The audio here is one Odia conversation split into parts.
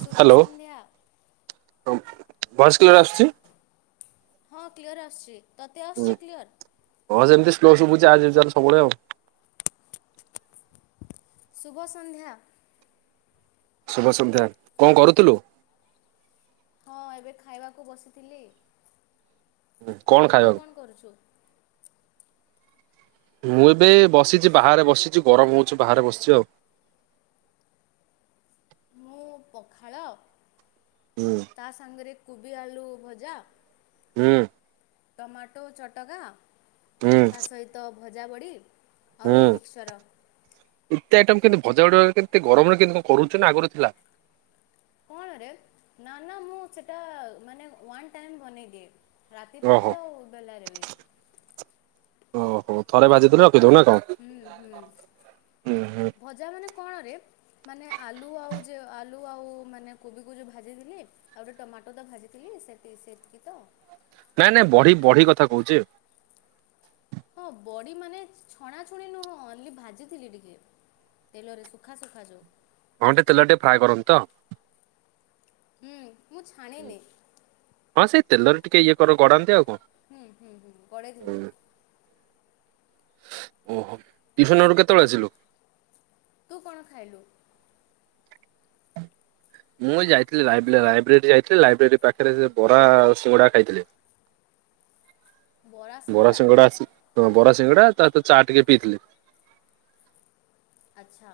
ଶୁଭ ସନ୍ଧ୍ୟା। ଭଏସ କ୍ଲିୟର ଆସୁଚି? ହଁ କ୍ଲିଅର୍ ଆସୁଚି। ତତେ ଆସୁଚି କ୍ଲିଅର୍? ହଁ ସେମତି ସ୍ଲୋ ସୁୁଭୁଚି ଆଜ୍ ୟୁଜୁଆଲ ସବୁବେଳେ ଆଉ। ଶୁଭ ସନ୍ଧ୍ୟା। ଶୁଭ ସନ୍ଧ୍ୟା। କଣ କରୁଥିଲୁ? ହଁ ଏବେ ଖାଇବାକୁ ବସିଥିଲି। କଣ ତୁ ଖାଇବାକୁ କଣ କରୁଚୁ? ମୁଁ ଏବେ ବସିଚି ବାହାରେ ବସିଚି ଗରମ ହଉଚି ବାହାରେ ବସିଚି ଆଉ। ମୁଁ ପଖାଳ ହୁଁ ତା ସାଙ୍ଗ ରେ କୁବି, ଆଳୁ ଭଜା ହୁଁ। ଟମାଟୋ ଚଟକା ତା ସହିତ ଭଜା ବଡ଼ି ଆଉ ହୁଁ ମିକ୍ସଚର। ଏତେ ଆଇଟମ କେମିତି ଭଜା ଉଡ କେତେ ଗରମରେ କେ କଣ କରୁଛି ନା ଆଗରୁ ଥିଲା? କଣରେ ନା ନା ମୁଁ ସେଟା ମାନେ ୱାନ୍ ଟାଇମ ବନେଇଦିଏ। ରାତି ପାଇଁ ଓହୋ ବି ଆଉ ବେଲାରେ ବି ଓହୋ ଥରେ ଭାଜିଦେଲୁ ରଖିଥଉ ନା କଣ? ହୁଁ ହୁଁ ହୁଁ ହୁଁ ଭଜା ମାନେ କଣରେ? ମାନେ ଆଲୁ ଆଉ ଯେ ଆଲୁ ଆଉ ମାନେ କୋବିକୁ ଯେଉଁ ଭାଜିଥିଲି ଆଉ ଗୋଟେ ଟମାଟୋଟ ଭାଜିଥିଲି ସେତି- ସେତକି ତ? ନାଇଁ ନାଇଁ ବଢି ବଢି କଥା କହୁଛି। ହଁ ବଡ଼ି ମାନେ ଛଣାଛୁଣି ନୁହଁ ଓନଲି ଭାଜିଥିଲି ଟିକେ ତେଲରେ ଶୁଖା ଶୁଖା ଯୋଉ ହଁଟେ ତେଲ ରେ ଟିକେ ଫ୍ରାଏ କରନ୍ତି ତ? ହୁଁ ମୁଁ ଛାଣିନି। ହଁ ସେଇ ତେଲରେ ଟିକେ ଇଏ କର ଗଡାନ୍ତି ଆଉ କଣ? ହୁଁ ହୁଁ ହୁଁ [unintelligible] ଓହୋ ଟିଉସନ ରୁ କେତେବେଳେ ଆସିଲୁ। ତୁ କଣ ଖାଇଲୁ? ମୁଁ ଯାଇଥିଲି ଲାଇବ୍ରେଲୀ ଯାଇଥିଲି ଲାଇବ୍ରେରୀ ଲାଇବ୍ରେରୀ ପାଖରେ ସେ ବରା ସିଙ୍ଗଡ଼ା ଖାଇଥିଲି। ବରା ସିଙ୍ଗଡା ବରା ସିଙ୍ଗଡା ତା ସହିତ ଚା ଟିକେ ପିଇଥିଲେ? ଆଚ୍ଛା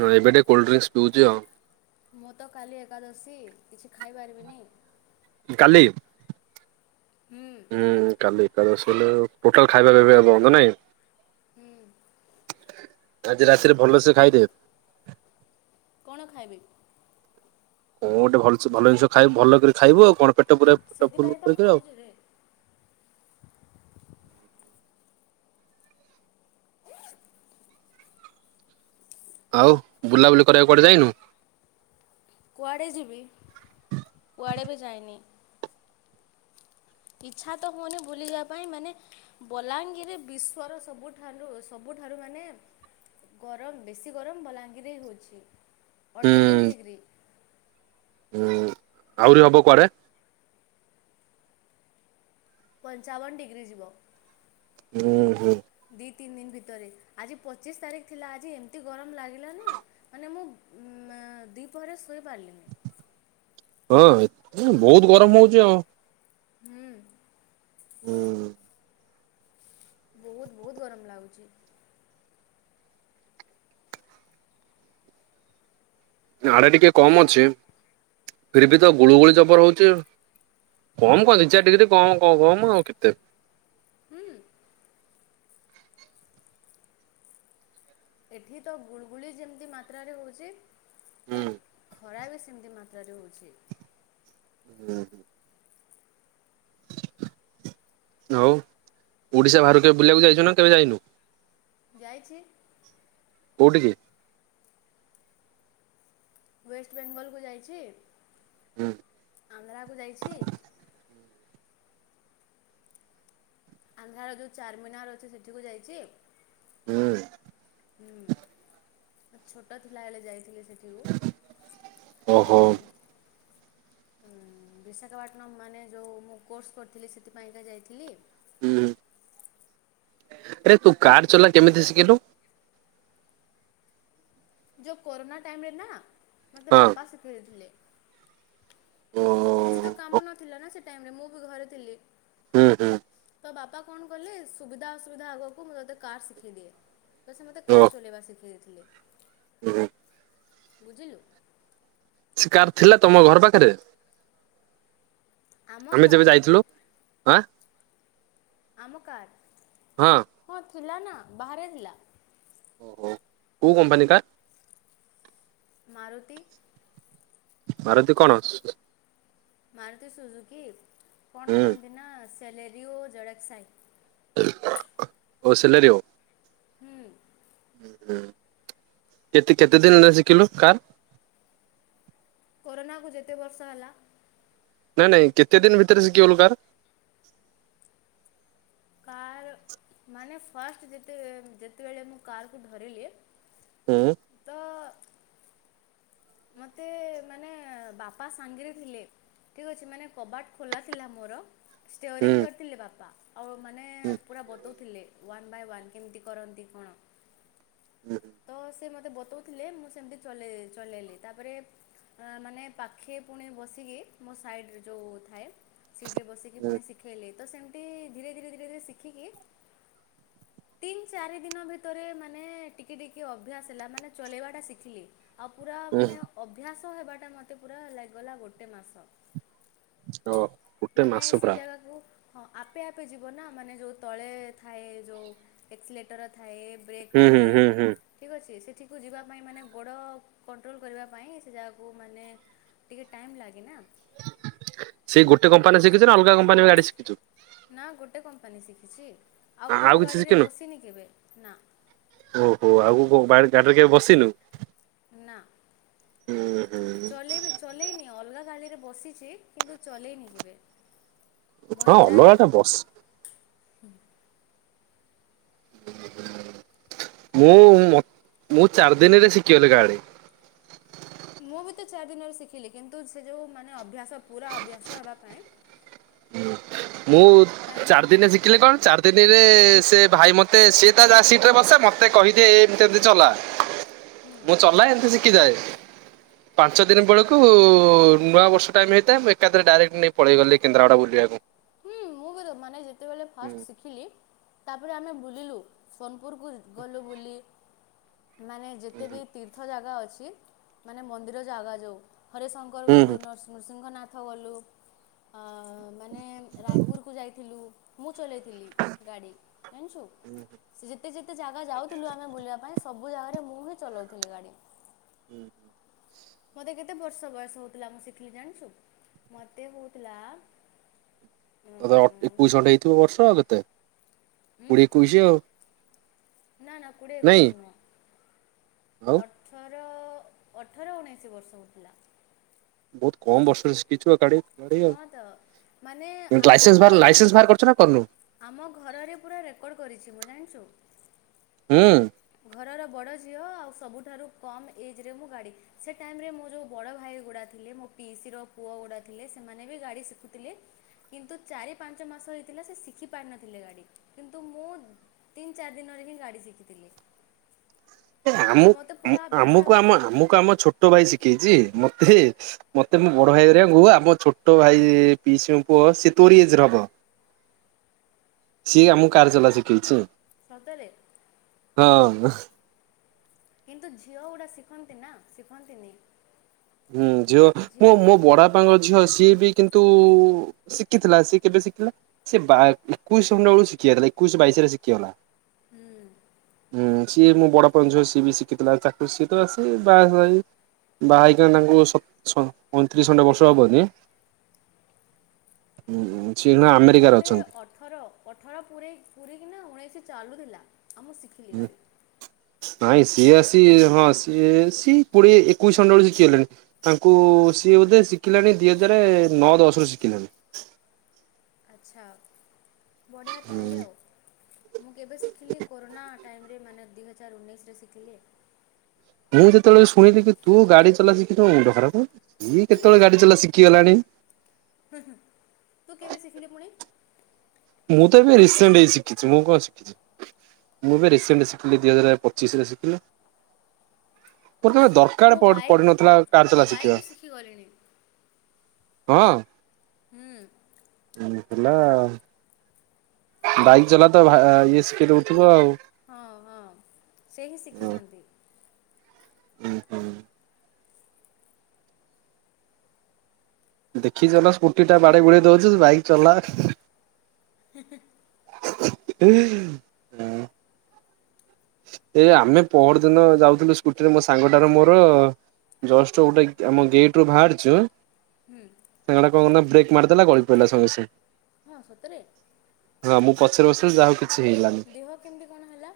ହଁ ଏବେ ଟିକେ କୋଲ୍ଡଡିଙ୍କସ ପିଉଛି ଆଉ ମୁଁ ତ କାଲି ଏକାଦଶୀ କିଛି ଖାଇପାରିବିନି କାଲି? ହୁଁ କାଲି ଏକାଦଶୀ ହେଲେ ଟୋଟାଲ ଖାଇବା ପିଇବା ବନ୍ଦ ନାଇଁ? ହୁଁ ଆଜି ରାତିରେ ଭଲସେ ଖାଇଦେ? କଣ ଖାଇବି? କଣ ଗୋଟେ ଭଲ ଭଲ ଜିନିଷ ଖାଇ ଭଲ କରି ଖାଇବ ଆଉ କଣ ପେଟ ପୁରା ପେଟ ଫୁଲ ସେଥିପାଇଁ ତ କରିକି ଆଉ। ଖାଉଛି ରେ ଆଉ ବୁଲାବୁଲି କରିବାକୁୁ କୁଆଡେ ଯାଇନୁ? କୁଆଡ଼େ ଯିବି କୁଆଡ଼େ ବି ଯାଇନି। ଇଚ୍ଛା ତ ହୁଅନି ବୁଲିବା ପାଇଁ ମାନେ ବଲାଙ୍ଗୀରରେ ବିଶ୍ୱର ସବୁ ଠାରୁ ସବୁଠାରୁ ମାନେ ଗରମ ବେଶୀ ଗରମ ଭଲାଙ୍ଗିରେ ହେଉଛି ଅଠଚାଳିଶ ଡିଗ୍ରୀ ଉଁ ଆହୁରି ହବ କୁଆଡେ? ପଞ୍ଚାବନ ଡିଗ୍ରୀ ଯିବ। ହୁଁ ହୁଁ। ଦି ତିନି ଦିନ ଭିତରେ ଆଜି ପଚିଶ ତାରିଖ ଥିଲା ଆଜି ଏମିତି ଗରମ ଲାଗିଲା ନା ମାନେ ମୁଁ ଉ ଦିପହରେ ଶୋଇ ପାରିଲିନି। ହଁ ବହୁତ ହୁଁ ଗରମ ହଉଛି ଆଉ ହୁଁ। ହୁଁ। ବହୁତ ବହୁତ ଗରମ ଲାଗୁଛି। ଆଡେ ଟିକେ କମ ଅଛି ଫିର ବି ତ ଗୁଳୁଗୁଳି ଜବର ହଉଛି। କମ କହନ୍ତିି ଦି ଚାରି ଡିଗ୍ରୀ କମ କଣ କମ ଆଉ କେତେ? ହୁଁ ଏଠି ତ ଗୁଳୁଗୁଳି ଯେମିତି ମାତ୍ରାରେ ହଉଛି ହୁଁ ପୁରା ଖରା ବି ସେମିତି ମାତ୍ରାରେ ହେଉଛି ହୁଁ। ଆଉ ଓଡିଶା ବାହାରକୁ କେବେ ବୁଲିବାକୁ ଯାଇଚୁ ନା କେବେ ଯାଇନୁ। ଯାଇଛି। କୋଉଠି କି? ୱେଷ୍ଟ ବେଙ୍ଗଲକୁ ଯାଇଛି। ହୁଁ। ଆନ୍ଧ୍ରାକୁ ଯାଇଛି। ଆନ୍ଧ୍ରାର ଯେଉଁ ଚାର୍ମିିନାର ଅଛି ସେଠିକୁ ଯାଇଛି। ହୁଁ। ହୁଁ ଛୋଟ ଥିଲା ବେଳେ ଯାଇଥିଲି ସେଠିକୁ। ଓହୋ ଆଉ ବିଶାଖାପାଟଣା ମାନେ ଯେଉଁ ମୁଁ କୋର୍ସ କରିଥିଲି, ସେଥି ପାଇଁକା ଯାଇଥିଲି। ହୁଁ ଆରେ ତୁ କାର୍ ଚଲା କେମିତି ଶିଖିଲୁ। ଯେଉଁ କୋରୋନା ଟାଇମ୍ରରେ ନା ମୋତେ ହଁ ବାପା ଶିଖେଇ ଦେଇଥିଲେ। ଓ କିଛି ତ କାମ ନ ଥିଲା ନା ସେ ଟାଇମରେ। ମୁଁ ବି ଘରେ ଥିଲି। ହୁଁ ହୁଁ ତ ବାପା କଣ କହିଲେ? ସୁବିଧା ଅସୁବିଧା ଆଗକୁ ମୁଁ ତୋତେ କାର୍ ଶିଖେଇ ଦିଏ। ତ ସେ ମତେ ଓ କାର୍ ଚଲେଇବା ଶିଖେଇ ଦେଇଥିଲେ ହୁଁ ବୁଝିଲୁ। ସେ କାର୍ ଥିଲା ତମ ଘର ପାଖରେ। ଆମ ଆମେ ଯେବେ କାର୍ ଯାଇଥିଲୁ। ଆଁ ଆମ କାର୍। ହଁ ଥିଲା ନା, ବାହାରେ ଥିଲା। କୋଉ କମ୍ପାନୀ କାର୍? ମାରୁତି ମାରତୀ କଣ? ମାରୁତି ସୁଜୁକି କଣ ହୁଁ କୁହନ୍ତି ନା ସ୍ୟାଲାରୀ ଓ ଜଡ଼କ୍ ସାହି? ଓ ସିଲାରୀ ହୁଁ। କେତେ, କେତେ ଦିନ ହେଲା ଶିଖିଲୁ କାର୍। କରୋନାକୁ ଯେତେ ବର୍ଷ ହେଲା। ନାଇଁ ନାଇଁ କେତେ ଦିନ ଭିତରେ ଶିଖିଗଲୁ କାର୍। କାର୍ ମାନେ ଫାଷ୍ଟ୍ ଯେତେ ଯେତେବେଳେ ମୁଁ କାରକୁ ଧରିଲେ ହୁଁ। ତ ମୋତେ ମାନେ ବାପା ସାଙ୍ଗରେ ଥିଲେ। ଠିକ୍ ଅଛି, ମାନେ କବାଟ ଖୋଲା ଥିଲା ମୋର। ହୁଁ ଷ୍ଟେୟରିଙ୍ଗ୍ ଧରିଥିଲେ ବାପା। ଆଉ ମାନେ ହୁଁ ପୁରା ବତଉଥିଲେ ୱାନ୍ ବାଇ ୱାନ୍ କେମିତି କରନ୍ତି କଣ? ହୁଁ ତ ସେ ମତେ ବତଉଥିଲେ। ମୁଁ ସେମିତି ଚଲେଇ ଚଲେଇଲି। ତାପରେ ମାନେ ପାଖେ ପୁଣି ବସିକି, ମୋ ସାଇଡ଼ ଯୋଉ ଥାଏ। ସିଟ୍ରେ ବସିକି ହୁଁ ପୁଣି ଶିଖେଇଲେ। ତ, ସେମିତି ଧିରେ ଧିରେ ଧିରେ ଧିରେ ଶିଖିକି ତିନ୍ ଚାରି ଦିନ ଭିତରେ ମାନେ ଟିକେ ଟିକେ ଅଭ୍ୟାସ ହେଲା ମାନେ ଚଲେଇବାଟା ଶିଖିଲି। ଆଉ ପୁରା ହୁଁ ମାନେ ଅଭ୍ୟାସ ହେବାଟା ମତେ ପୁରା ଲାଗି ଗଲା ଗୋଟେ ମାସ। ଓ ଗୋଟେ ମାନେ ମାସ ସେ ପୁରା ଜାଗାକୁ ହଁ ଆପେ ଆପେ ଯିବ ନା ମାନେ ଯୋଉ ତଳେ ଥାଏ ଯୋଉ ଏକ୍ସିଲେଟର୍ ଥାଏ। ବ୍ରେକ୍ ହୁଁ ହୁଁ ଥାଏ। ହୁଁ ହୁଁ। ଠିକ୍ ଅଛି। ସେଠିକୁ ଯିବା ପାଇଁ ମାନେ ଗୋଡ କ କଣ୍ଟ୍ରୋଲ୍ କରିବା ପାଇଁ ସେ ଯାଗାକୁ ମାନେ ଟିକେ ଟାଇମ୍ ଲାଗେ ନା। ସେଇ ଗୋଟ କମ୍ପାନୀ ଶିଖିଛୁ ନା ଅଲଗା କମ୍ପାନୀ ଗାଡି ଶିଖିଚୁ। ନା ଗୋଟେ କମ୍ପାନୀ ଶିଖିଛି। ଆଉ କୋଉ କିଛି ଗାଡ଼ିରେ ଶିଖିନୁ? ବସିନି କେବେ, ନା। ଓହୋ ଆଉ କ ବା ଗାଡିରେ କେବେ ବସିନୁ। ନା। ହୁଁ ହୁଁ ଚଲେଇବି ଚଲେଇନି ଅଲଗା ଗାଡି ରେ ବସିଛି କିନ୍ତୁ ଚଲେଇନି କେବେ ହଁ ଅଲଗା ମହିନ୍ଦ୍ରାରେ ଟା ବସ ମୁଁ ମୁଁ ଚାରି ଦିନରେ ଶିଖିଗଲି ଗାଡ। ମୁଁ ବି ତ ଚାରି ଦିନରେ ଶିଖିଲି କିନ୍ତୁ ସେ ଯଉ ମାନେ ଅଭ୍ୟାସ ପୁରା ଅଭ୍ୟାସ ହେବା ପାଇଁ [inaudible] ମୁଁ ଟାଇମ୍ ଚାର ଲାଗେ ଦିନରେ ଶିଖିଲି କଣ ଚାର ଦିନିରେ ସେ ଭାଇ ମୋତେ ସିଏ ତା ଯା ସିଟ୍ରରେ ବସେ ମୋତେ କହିଦିଏ ଏମତି ଏମିତି ଚଲା। [inaudible] ମୁଁ ଚଲାଏ ଏମିତି ଶିଖିଯାଏ ପାଞ୍ଚ ଦିନ ବେଳକୁ ନୂଆ ବର୍ଷ ଟାଇମ ହେଇଥାଏ ମୁ ଏକାଥରେ ଡାଇରେକ୍ଟ ନେଇ ପଳେଇ ଗଲି କେନ୍ଦ୍ରାପଡା ବୁଲିବାକୁ। ହୁଁ ମୁଁ ବି ମାନେ ଯେତେବେଳେ ଫାଷ୍ଟ ଶିଖିଲି। ତାପରେ ଆମେ ବୁଲିଲୁ ସୋନପୁରକୁ ଗଲୁ ବୁଲି ମାନେ ଯେତେ ବି ତୀର୍ଥ ଜାଗା ଅଛି ମାନେ ମନ୍ଦିର ଜାଗା ଯେଉ ହରି ଶଙ୍କର ହୁଁ ଗଲୁ ହୁଁ ନର୍ ନୃସିଂହ ନାଥ ଗଲୁ ମାନେ ରାୟପୁରକୁ ଯାଇଥିଲୁ ମୁଁ ଚଲେଇଥିଲି ଗାଡ଼ି ଜାଣିଛୁ। [inaudible] ସେ ଯେତେ ଯେତେ ଜାଗା ଯାଉଥିଲୁ ଆମେ ବୁଲିବା ପାଇଁ ସବୁ ଜାଗାରେ ମୁଁ ହିଁ ଚଲାଉଥିଲି ଗାଡି। ମତେ କେତେ କେତେ ବର୍ଷ ବୟସ ହଉଥିଲା ମୁଁ ଶିଖିଲି ଜାଣିଛୁ ମୋତେ ହଉଥିଲା ତ ଅଟ ଏକୋଇଶ ଖଣ୍ଡେ ହେଇଥିବ ବର୍ଷ ଆଉ କେତେ କୋଡିଏ ଏକୋଇଶ ଆଉ। ନା ନା ନାଇଁ କୁଡ଼ିଏକୋଇସି ଆଉ ନୁହ ଅଠ ମୋର ଅଠର ଉଣେଇଶ ବର୍ଷ ହୋଉଥିଲା। ବହୁତ କମ୍ ବର୍ଷରେ ଶିଖିଛୁ ଆ ଗାଡ଼ି। ଗାଡ଼ି ଆଉ, ହଁ ତ ମାନେ ଆମ ଲାଇସେନ୍ସ ବାହାର ଘରରେ ଲାଇସେନ୍ସ ବାହାର କରିଛୁ ନା କର୍ନୁ? ଆମ ଘରରେ ପୁରା ରେକର୍ଡ଼ କରିଛି ମୁଁ ଜାଣିଛୁ। ହୁଁ। ଘରର ବଡ଼ ଝିଅ ଆଉ ସବୁଠାରୁ କମ୍ ଏଜ୍ ରେ ମୁଁ ଗା଼ଡି ସେ ଟାଇମ ରେ ମୁ ଯୋଉ ବଡ଼ ଭାଇ ଗୁଡ଼ା ଥିଲେ ମୋ ପିଇସିର ପୁଅ ଗୁଡ଼ା ଥିଲେ ସେମାନେ ବି ଗାଡ଼ି ଶିଖୁଥିଲେ। କିନ୍ତୁ ଚାରି ପାଞ୍ଚ ମାସ ହେଇଥିଲା ସେ ଶିଖି ପାରିନଥିଲେ ଗାଡ଼ି କିନ୍ତୁ ମୁଁ ତିନି ଚାରି ଦିନରେ ହିଁ ଗାଡ଼ି ଶିଖିଥିଲି। ଆଉ ମୋତେ ପୁରା ଅଭ୍ୟାସ ଆମକୁ ହେବା ଆମ ପାଇଁ ଆମକୁ ଆମ ଛୋଟ ଭାଇ ଶିଖେଇଛି ମତେ। ମତେ ମୋ ବଡ ଭାଇରାଙ୍କୁୁ ଆମ ଛୋଟ ଭାଇ ପିଇସି ଙ୍କ ପୁଅ ସି ତୋରି ଏଜ ର ହବ। [inaudible] ସିଏ ଆମକୁ କାର୍ ଚଲା ଶିଖେଇଛି। ସତରେ? ହଁ। କିନ୍ତୁ ଝିଅ ଗୁଡା ଶିଖନ୍ତି ନା ଶିଖନ୍ତିନି? ହୁଁ ଝିଅ ମୁଁ ମୋ ବଡା ପାଙ୍କ ଝିଅ ସିଏ ବି କିନ୍ତୁ ଶିଖିଥିଲା ସିଏ କେବେ ଶିଖିଲା ସେ ବା ଏକୋଇଶ ବଳକୁ ଶିଖିଇଥିଲା ଏକୋଇଶ ବାଇଶ ରେ ଶିଖିଗଲା। ହୁଁ। ହୁଁ ସିଏ ମୋ ବଡପା ଝୁଅ ସିଏ ବି ଶିଖିଥିଲା ତାକୁ ସିଏ ତ ଆସି ବାହା ବାହା ହେଇ କ ତାଙ୍କୁ ଶ ସ ଅଇଁତିରିଶ ଖଣ୍ଡ ବର୍ଷ ହବ ଯେ ହୁଁ ହୁଁ। ମୋତେ ଅଠର ଅଠର ପୁରେଇ ପୁରିକିିନା ଉଣେଇଶି ଚାଲୁଥିଲା ଆମ ଶିକ୍ [inaudible] ନାଇଁ ସିଏ ଆସି ହଁ ସିଏ ସି କୋଡ଼ିଏ ଏକୋଇଶି [unintelligible] ଶିକିଗଲେଣି। ତାଙ୍କୁ ସିଏ ବୋଧେ ଶିଖିଲାଣି ଦି ହଜାର ନଅ ଦଶ ରୁ ଶିଖିଲାଣି। ଆଚ୍ଛା ବଢ଼ିଆ ତାହଲେ ଆଉ। ମୁଁ କେବେ ଶିଖିଲି କୋରୋନା ଟାଇମରେ ମାନେ ଦୁଇହଜାର ଉଣେଇଶରେ ଶିଖିଲି। ମୁଁ ଯେତେବେଳେ ଶୁଣିଲି କି ତୁ ଗାଡି ଚଲା ଶିଖିଛୁ ମୋ ମୁଣ୍ଡ ଖରାପ ଇଏ କେତେବେଳେ ଗାଡି ଚଲା ଶିଖି ଗଲାଣି। ହୁଁ ହୁଁ ତୁ କେବେ ଶିଖିଲୁ ପୁଣି? ମୁଁ ତ ଏବେ ରିସେଣ୍ଟ ହେଇ ଶିଖିଛି ମୁଁ କଣ ଶିଖିଛି। ମୁଁ ଏବେ ରିସେଣ୍ଟ ଶିଖିଲି ଦି ହଜାର ପଚିଶରେ ଶିଖିଲି। ମୋର କେବେ ଦରକାର ମୁଁ ପଡ ବାଇକ୍ ପଡିିନଥିଲା ମୁଁ କାରଚଲା ବାଇକ୍ ଶିଖିବା। ବି ଶିଖିଗଲିଣି। ହଁ। ହଁ। ହେଲା ଆଉ। ବାଇକ ଚଲା ତ ଭା ଇଏ ସିିକେଇ ଦଉଥିବ ଆଉ? ହଁ ହଁ ସେ ହିଁ ଶିଖିଛନ୍ତି। ଉଁ ହୁଁ। ଦେଖିଛ ନା ସ୍କୁଟି ଟା ବାଡେଇ ବୁଡେଇ ଦଉଛି ବାଇକ ଚଲା [inaudible] [inaudible] ଏ ଆମେ ପହର ଦିନ ଯାଉଥିଲୁ ସ୍କୁଟିରେ ମୋ ସାଙ୍ଗଟାର ମୋର ଜଷ୍ଟ ଗୋଟେ ଆମ ଗେଟରୁ ବାହାରିଛୁ ହୁଁ। ସାଙ୍ଗଟା କଣ ନା ବ୍ରେକ୍ ମାରଦେଲା ଗଳିପଡ଼ିଲା ସାଙ୍ଗେ ସ ହଁ ସତରେ? ହଁ ମୁଁ ପଛରେ ବସିଥିଲି ଯାହା ହଉ କି ଦେହ କେମିତି କଣ ହେଲା?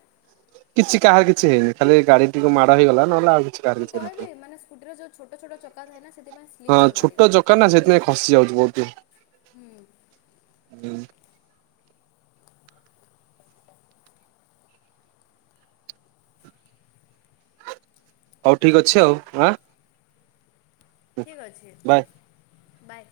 କିଛି କାହାର କିଛି ହେଇନି ଖାଲି ଗାଡି ଟିକେ ମାଡ଼ ହେଇଗଲା ନହେଲେ ଆଉ କିଛି କାହାର ମୁଁ କିଛି କହିବି ହେଇନଥିଲା। ମାନେ ସ୍କୁଟିର ଯେଉଁ ଛୋଟ ଛୋଟ ଚକା ଥାଏ ନା ସେଥିପାଇଁ ସ୍ଲିପ୍ ହୁଏ ଗାଡ଼ି। କଣ ନା ସେଥିପାଇଁ ଖସି ଯାଉଛି ବହୁତ୍। ହୁଁ ହଉ ଠିକ୍ ଅଛି ଆଉ ଆଁ। ଠିକ୍ ଅଛି ବାଏ। ବାଏ।